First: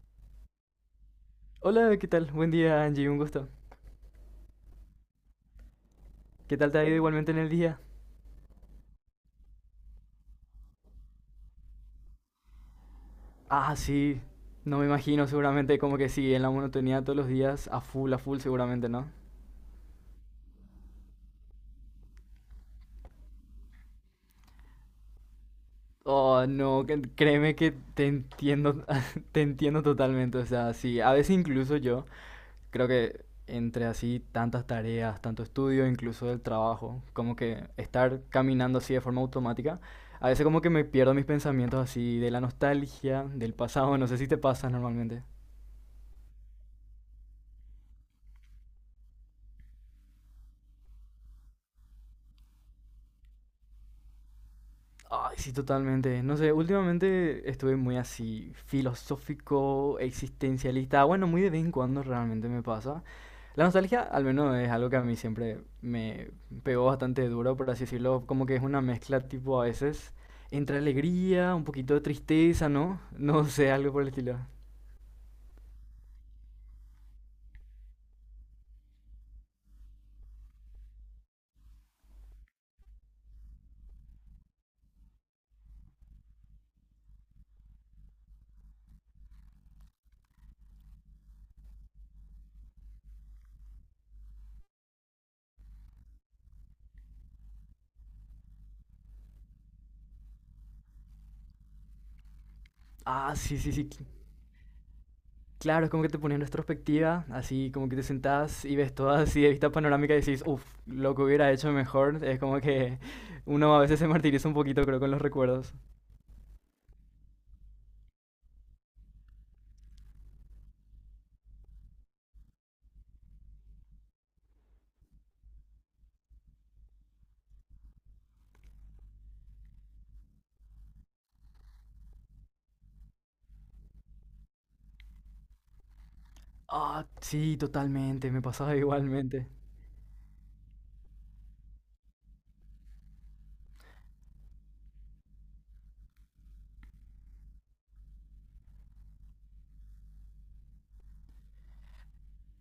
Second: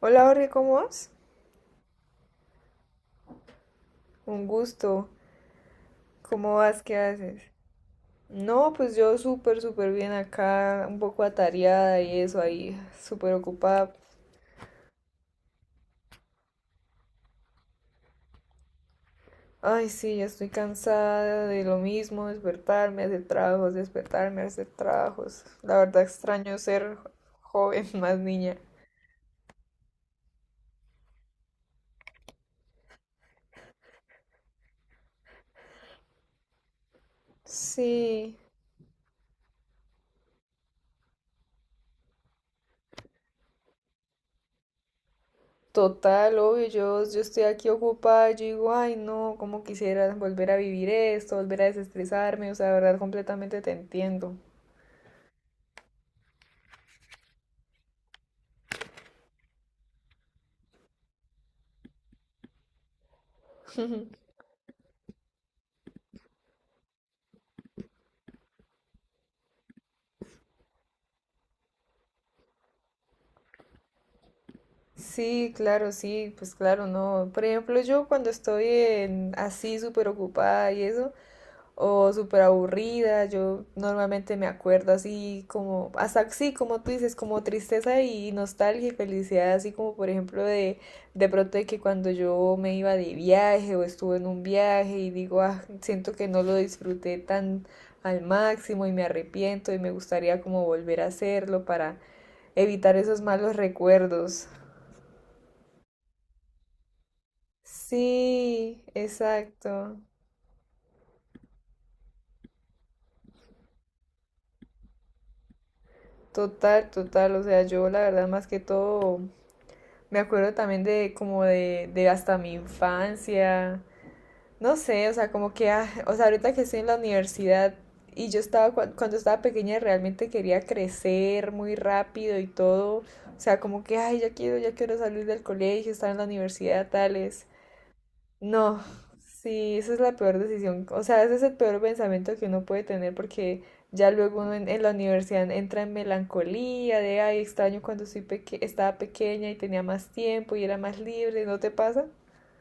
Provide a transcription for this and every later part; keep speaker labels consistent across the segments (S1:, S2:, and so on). S1: Hola, Jorge, ¿cómo vas?
S2: Hola, ¿qué tal? Buen día, Angie, un gusto.
S1: Un gusto. ¿Cómo
S2: ¿Qué tal te
S1: vas?
S2: ha
S1: ¿Qué
S2: ido igualmente en
S1: haces?
S2: el día?
S1: No, pues yo súper, súper bien acá, un poco atareada y eso ahí, súper
S2: Ah,
S1: ocupada.
S2: sí, no me imagino, seguramente como que sí, en la monotonía todos los días, a full, seguramente, ¿no?
S1: Ay, sí, ya estoy cansada de lo mismo, despertarme, hacer trabajos, despertarme, hacer trabajos. La verdad
S2: Oh,
S1: extraño
S2: no,
S1: ser
S2: créeme que
S1: joven,
S2: te
S1: más niña.
S2: entiendo, te entiendo totalmente, o sea, sí, a veces incluso yo creo que entre así tantas tareas, tanto estudio, incluso del trabajo, como que estar
S1: Sí,
S2: caminando así de forma automática, a veces como que me pierdo mis pensamientos así de la nostalgia, del pasado, no sé si te pasa normalmente.
S1: total, obvio, yo estoy aquí ocupada, yo digo, ay, no, cómo quisiera volver a vivir esto, volver a desestresarme, o sea, de verdad completamente te entiendo.
S2: Ay, sí, totalmente. No sé, últimamente estuve muy así filosófico, existencialista. Bueno, muy de vez en cuando realmente me pasa. La nostalgia, al menos, es algo que a mí siempre me pegó bastante duro, por así decirlo. Como que es una mezcla, tipo, a veces entre alegría, un poquito de tristeza, ¿no? No sé, algo por el estilo.
S1: Sí, claro, sí, pues claro, no. Por ejemplo, yo cuando estoy en- así súper ocupada y eso, o súper aburrida, yo normalmente me acuerdo así como, hasta sí, como tú dices, como tristeza y nostalgia y felicidad, así como por ejemplo de pronto de que cuando yo me iba de viaje o estuve en un viaje y digo, ah, siento que no lo disfruté tan al máximo y me arrepiento y me gustaría como volver a hacerlo para evitar esos
S2: Ah,
S1: malos
S2: sí, sí, sí.
S1: recuerdos.
S2: Claro, es como que te ponía en retrospectiva, así como que te sentás y
S1: Sí,
S2: ves todo así de vista
S1: exacto.
S2: panorámica y decís, uff, lo que hubiera hecho mejor. Es como que uno a veces se martiriza un poquito, creo, con los recuerdos.
S1: Total, total. O sea, yo la verdad más que todo me acuerdo también de como de hasta mi infancia. No sé, o sea, como que, ah, o sea, ahorita que estoy en la universidad y yo estaba, cua- cuando estaba pequeña realmente quería crecer muy rápido y todo. O sea, como que, ay, ya quiero salir del colegio, estar en la universidad,
S2: Ah,
S1: tales.
S2: sí, totalmente, me pasaba
S1: No,
S2: igualmente.
S1: sí, esa es la peor decisión. O sea, ese es el peor pensamiento que uno puede tener porque ya luego uno en la universidad entra en melancolía de, ay, extraño cuando soy peque- estaba pequeña y tenía más tiempo y era más libre, ¿no te pasa?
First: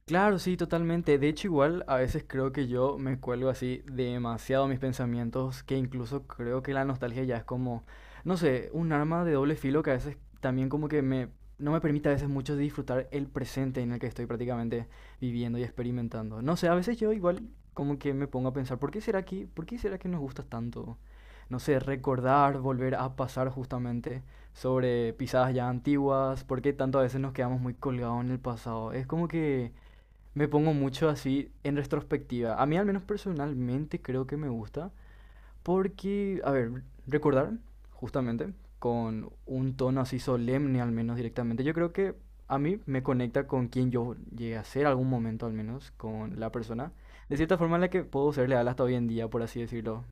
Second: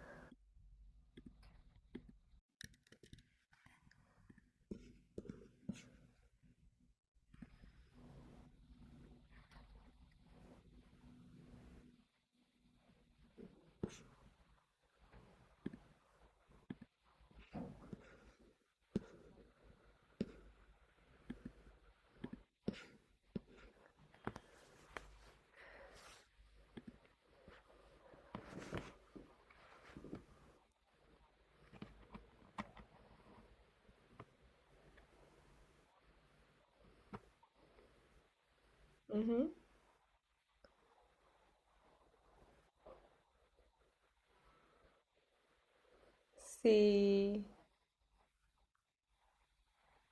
S2: Claro, sí, totalmente. De hecho, igual a veces creo que yo me cuelgo así demasiado a mis pensamientos, que incluso creo que la nostalgia ya es como, no sé, un arma de doble filo que a veces también como que me, no me permite a veces mucho disfrutar el presente en el que estoy prácticamente viviendo y experimentando. No sé, a veces yo igual como que me pongo a pensar, ¿por qué será que, por qué será que nos gusta tanto? No sé, recordar, volver a pasar justamente sobre pisadas ya antiguas, por qué tanto a veces nos quedamos muy colgados en el pasado. Es como que me pongo mucho así en retrospectiva. A mí al menos personalmente creo que me gusta porque, a ver, recordar justamente con
S1: Ujú.
S2: un tono así solemne al menos directamente. Yo creo que a mí me conecta con quien yo llegué a ser algún momento al menos, con la persona. De
S1: Sí,
S2: cierta forma en la que puedo ser leal hasta hoy en día, por así decirlo.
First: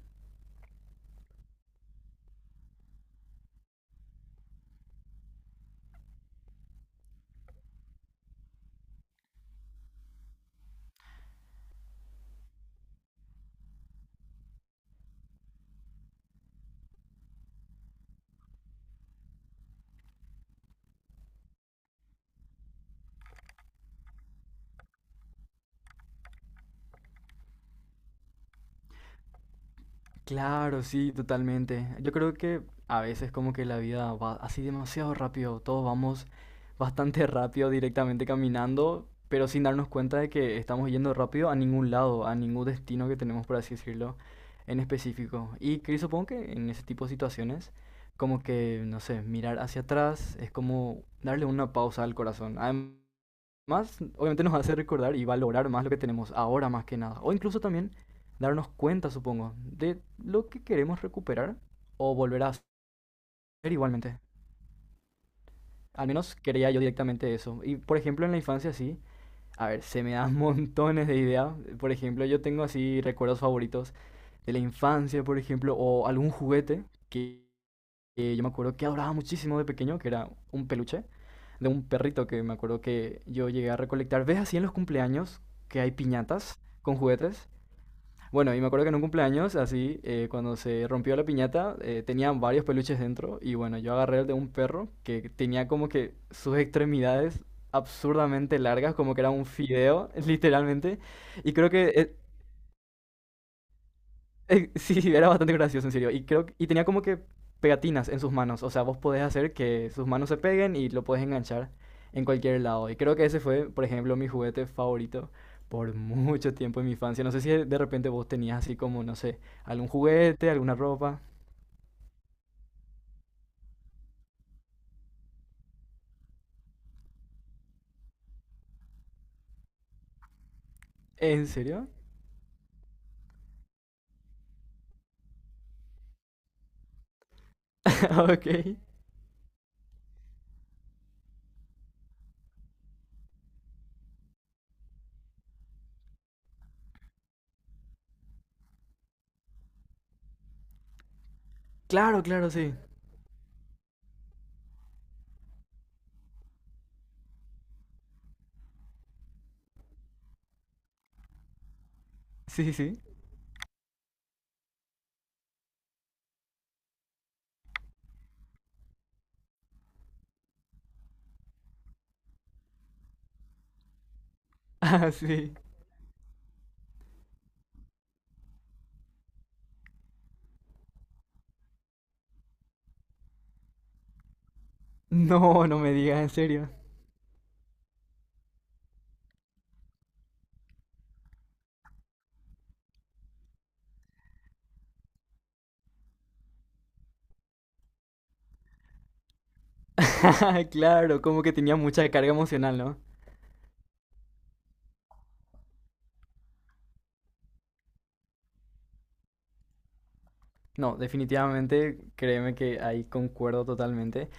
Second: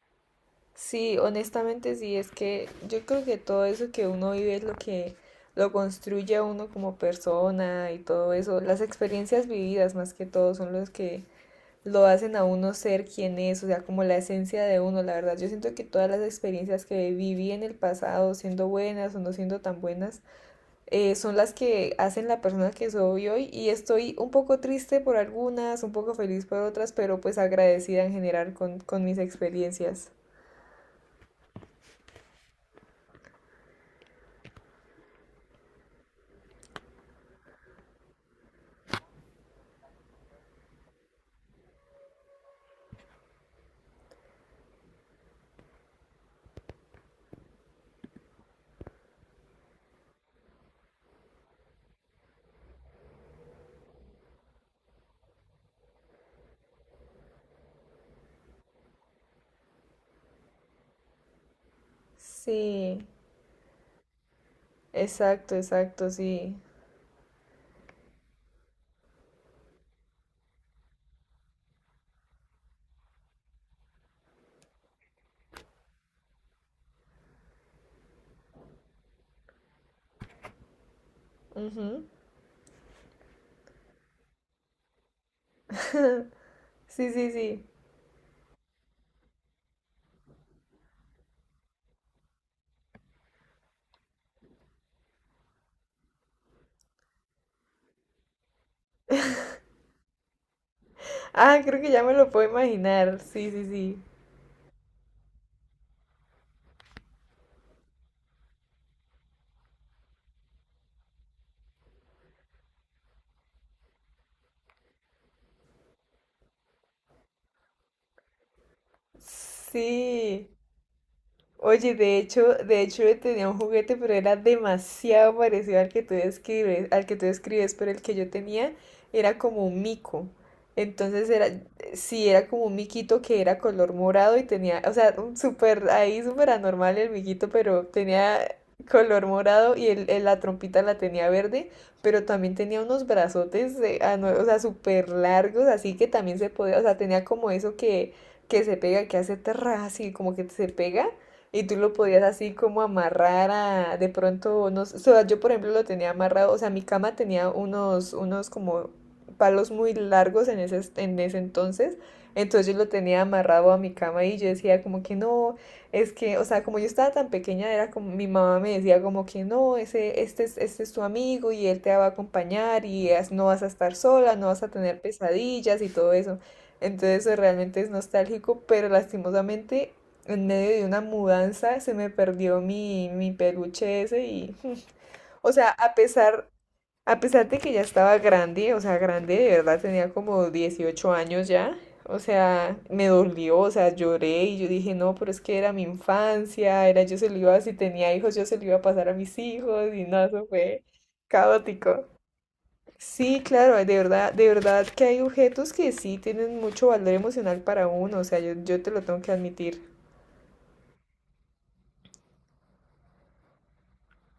S1: sí, honestamente sí, es que yo creo que todo eso que uno vive es lo que lo construye a uno como persona y todo eso. Las experiencias vividas más que todo son los que lo hacen a uno ser quien es, o sea, como la esencia de uno, la verdad. Yo siento que todas las experiencias que viví en el pasado, siendo buenas o no siendo tan buenas, son las que hacen la persona que soy hoy y estoy un poco triste por algunas, un poco feliz por otras, pero pues agradecida en general con mis experiencias.
S2: Claro, sí, totalmente. Yo creo que a veces como que la vida va así demasiado rápido, todos vamos bastante rápido directamente caminando, pero sin darnos cuenta de que estamos yendo rápido a ningún lado, a ningún destino que tenemos, por así decirlo, en específico. Y que supongo que en ese tipo de situaciones, como que, no sé, mirar hacia atrás es como darle una pausa al corazón más obviamente nos hace recordar y valorar más lo que tenemos ahora más que nada. O incluso también darnos cuenta, supongo, de lo que queremos recuperar o volver a hacer
S1: Sí,
S2: igualmente.
S1: exacto,
S2: Al
S1: exacto,
S2: menos
S1: sí.
S2: quería yo directamente eso. Y por ejemplo en la infancia sí, a ver, se me dan montones de ideas. Por ejemplo, yo tengo así recuerdos favoritos de la infancia, por ejemplo, o algún juguete que yo me acuerdo que adoraba muchísimo de pequeño, que era un peluche de un
S1: Ujú.
S2: perrito que me acuerdo que yo llegué a recolectar. ¿Ves así en los cumpleaños que hay piñatas con
S1: Sí, sí,
S2: juguetes?
S1: sí.
S2: Bueno, y me acuerdo que en un cumpleaños, así, cuando se rompió la piñata, tenían varios peluches dentro. Y bueno, yo agarré el de un perro que tenía como que sus extremidades absurdamente largas, como que era un fideo, literalmente. Y
S1: Ah,
S2: creo
S1: creo
S2: que
S1: que ya me lo puedo imaginar. Sí, sí, sí.
S2: Sí, era bastante gracioso, en serio. Y tenía como que pegatinas en sus manos. O sea, vos podés hacer que sus manos se peguen y lo podés enganchar en cualquier lado. Y creo que ese fue, por ejemplo, mi juguete favorito por mucho tiempo en mi infancia. No sé si de repente vos tenías así como, no sé, algún
S1: Sí.
S2: juguete, alguna ropa.
S1: Oye, de hecho yo tenía un juguete, pero era demasiado parecido al que tú describes, al que tú describes, pero el que yo tenía era como un mico. Entonces era,
S2: ¿En serio?
S1: sí, era como un miquito que era color morado y tenía, o sea, un súper, ahí súper anormal el miquito, pero tenía
S2: Ok.
S1: color morado y el- la trompita la tenía verde, pero también tenía unos brazotes, ano- o sea, súper largos, así que también se podía, o sea, tenía como eso que se pega, que hace terra, así como que se pega y tú lo
S2: Claro,
S1: podías
S2: claro,
S1: así
S2: sí.
S1: como amarrar a, de pronto, no sé, o sea, yo por ejemplo lo tenía amarrado, o sea, mi cama tenía unos, unos como palos muy largos en ese entonces, entonces
S2: Sí,
S1: yo lo
S2: sí.
S1: tenía amarrado a mi cama y yo decía como que no, es que, o sea, como yo estaba tan pequeña, era como, mi mamá me decía como que no, ese, este es tu amigo y él te va a acompañar y as- no vas a estar sola, no vas a tener
S2: Ah, sí.
S1: pesadillas y todo eso. Entonces eso realmente es nostálgico, pero lastimosamente en medio de una mudanza se me perdió mi, mi peluche ese y, o
S2: No,
S1: sea,
S2: no me digas, en serio.
S1: a pesar de que ya estaba grande, o sea, grande, de verdad tenía como 18 años ya, o sea, me dolió, o sea, lloré y yo dije, no, pero es que era mi infancia, era yo se lo iba, si tenía hijos, yo se lo iba a pasar a mis hijos y no, eso fue
S2: Claro, como que tenía
S1: caótico.
S2: mucha carga emocional, ¿no?
S1: Sí, claro, de verdad que hay objetos que sí tienen mucho valor emocional para uno, o sea, yo te lo tengo que admitir.
S2: No, definitivamente, créeme que ahí concuerdo totalmente.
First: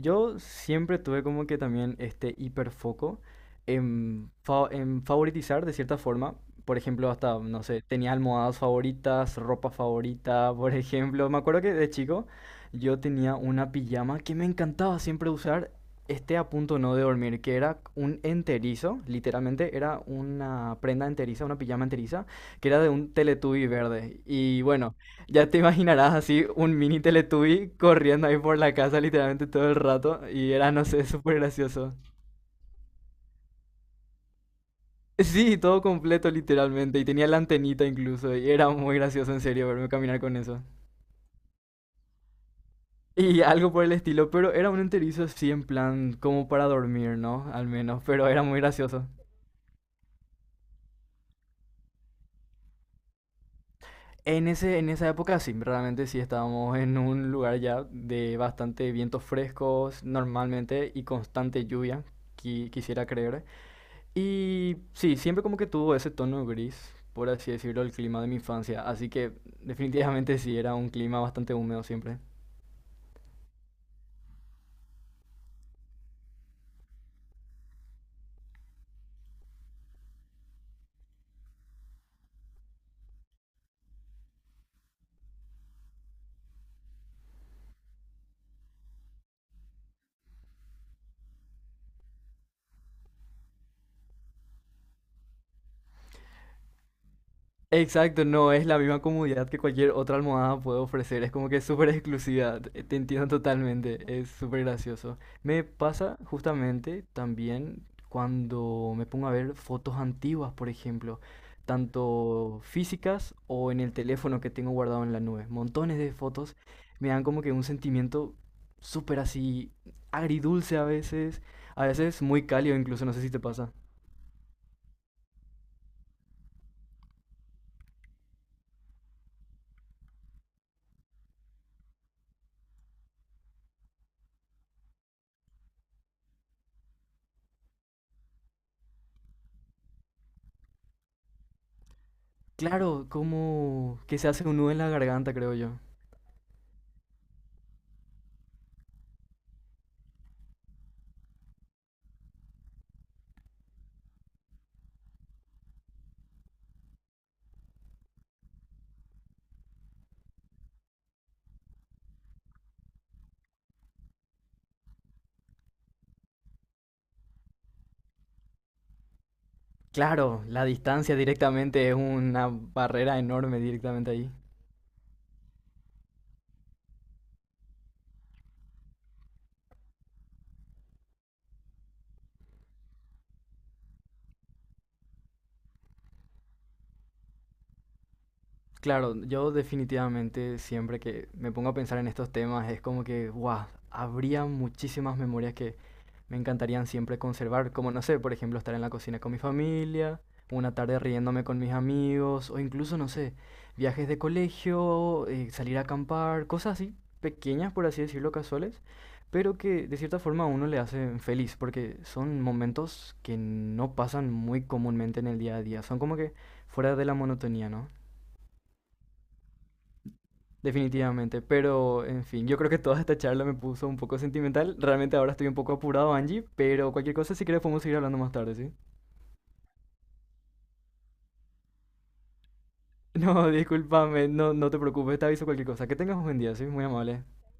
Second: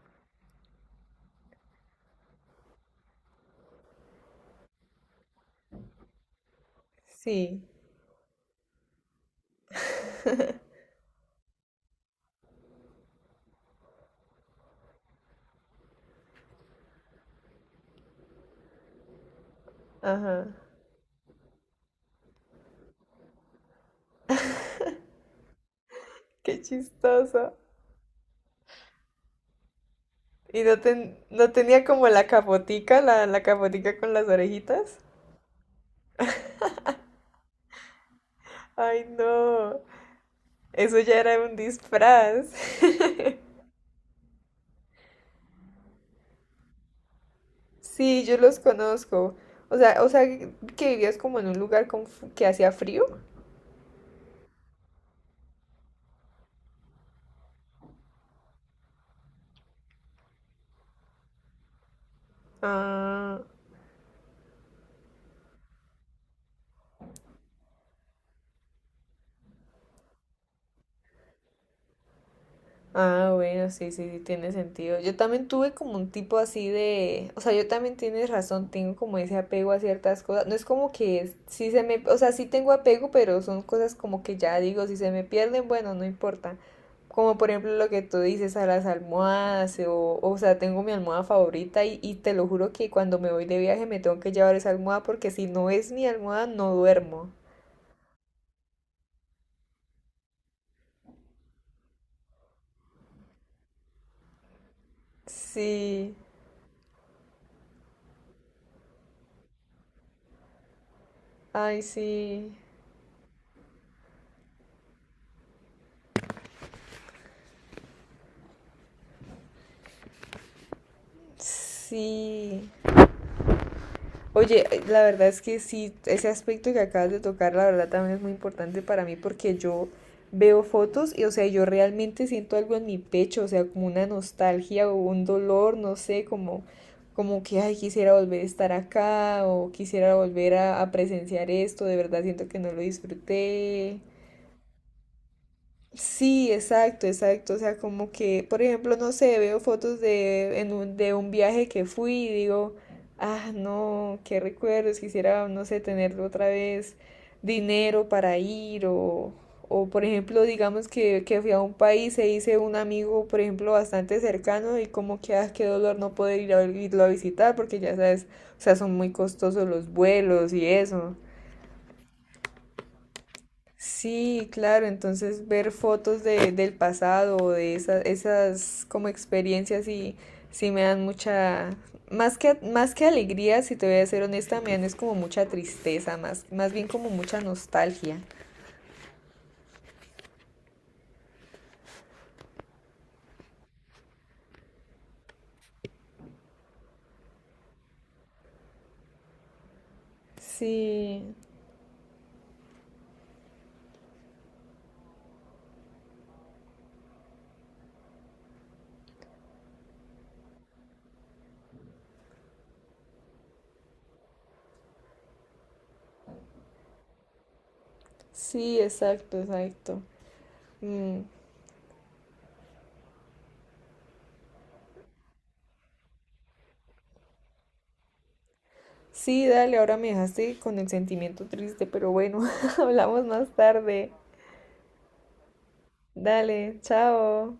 S2: Yo siempre tuve como que también este hiperfoco en, en favoritizar de cierta forma. Por ejemplo, hasta,
S1: Sí,
S2: no sé, tenía almohadas favoritas, ropa favorita, por ejemplo. Me acuerdo que de chico yo tenía una pijama que me encantaba siempre usar, este a punto no de dormir, que era un enterizo, literalmente era
S1: ajá.
S2: una prenda enteriza, una pijama enteriza, que era de un Teletubby verde. Y bueno, ya te imaginarás así
S1: Qué
S2: un mini
S1: chistoso.
S2: Teletubby corriendo ahí por la casa literalmente todo el rato y
S1: Y
S2: era,
S1: no,
S2: no sé,
S1: ten-
S2: súper
S1: no tenía
S2: gracioso.
S1: como la capotica, la capotica con las orejitas.
S2: Sí, todo completo literalmente y tenía la antenita incluso y era muy
S1: Ay,
S2: gracioso en serio
S1: no.
S2: verme caminar con eso.
S1: Eso ya era un disfraz.
S2: Y algo por el estilo, pero era un enterizo así en plan como para dormir, ¿no? Al menos,
S1: Sí,
S2: pero
S1: yo
S2: era
S1: los
S2: muy gracioso.
S1: conozco. O sea, que vivías como en un lugar con f- que hacía frío.
S2: En ese, en esa época sí, realmente sí estábamos en un lugar ya de bastante vientos frescos normalmente y constante lluvia, quisiera
S1: Ah.
S2: creer. Y sí, siempre como que tuvo ese tono gris, por así decirlo, el clima de mi infancia. Así que definitivamente sí, era un clima bastante húmedo siempre.
S1: Ah, bueno, sí, sí, sí, tiene sentido. Yo también tuve como un tipo así de, o sea, yo también tienes razón, tengo como ese apego a ciertas cosas. No es como que es- sí se me, o sea, sí tengo apego, pero son cosas como que ya digo, si se me pierden, bueno, no importa. Como por ejemplo lo que tú dices a las almohadas, o sea, tengo mi almohada favorita y te lo juro que cuando me voy de viaje me tengo que llevar esa almohada porque si no es mi almohada no duermo.
S2: Exacto, no es la misma comodidad que cualquier otra almohada puede ofrecer, es como que es súper exclusiva, te entiendo totalmente, es súper gracioso. Me
S1: Sí,
S2: pasa justamente también cuando me pongo a ver fotos antiguas, por ejemplo,
S1: ay, sí,
S2: tanto físicas o en el teléfono que tengo guardado en la nube. Montones de fotos me dan como que un sentimiento súper así agridulce a veces muy
S1: sí.
S2: cálido incluso, no sé si te pasa.
S1: Oye, la verdad es que sí, ese aspecto que acabas de tocar, la verdad también es muy importante para mí porque yo veo fotos y, o sea, yo realmente siento algo en mi pecho, o sea, como una nostalgia o un dolor, no sé, como, como que, ay, quisiera volver a estar acá o quisiera volver a presenciar esto, de verdad siento que no lo
S2: Claro,
S1: disfruté.
S2: como que se hace un nudo en la garganta, creo yo.
S1: Sí, exacto, exacto. O sea, como que, por ejemplo, no sé, veo fotos de, en un, de un viaje que fui y digo, ah, no, qué recuerdos, quisiera, no sé, tener otra vez dinero para ir o por ejemplo, digamos que fui a un país e hice un amigo, por ejemplo, bastante cercano y como que, ah, qué dolor no poder ir a, irlo a visitar porque ya sabes, o sea, son muy costosos los
S2: Claro,
S1: vuelos
S2: la
S1: y eso.
S2: distancia directamente es una barrera enorme directamente ahí.
S1: Sí, claro, entonces ver fotos de, del pasado o de esas, esas como experiencias y sí me dan mucha, más que alegría, si te voy a ser honesta, me dan es como mucha tristeza, más, más bien como mucha nostalgia.
S2: Claro, yo definitivamente siempre que me pongo a pensar en estos temas es como que, wow, habría muchísimas memorias que me encantarían siempre conservar, como no sé, por ejemplo, estar en la cocina con mi familia, una tarde
S1: Sí,
S2: riéndome con mis amigos, o incluso, no sé, viajes de colegio, salir a acampar, cosas así, pequeñas, por así decirlo, casuales, pero que de cierta forma a uno le hacen feliz, porque son momentos que no pasan muy comúnmente en el día a día, son como que fuera de la monotonía, ¿no?
S1: sí, exacto, exacto. Mm.
S2: Definitivamente, pero en fin, yo creo que toda esta charla me puso un poco sentimental. Realmente ahora estoy un poco apurado, Angie, pero cualquier cosa, si quieres, podemos seguir hablando más tarde, ¿sí?
S1: Sí, dale, ahora me dejaste con el sentimiento triste, pero bueno, hablamos más
S2: No,
S1: tarde.
S2: discúlpame, no, no te preocupes, te aviso cualquier cosa. Que tengas un buen día, ¿sí?
S1: Dale,
S2: Muy amable.
S1: chao.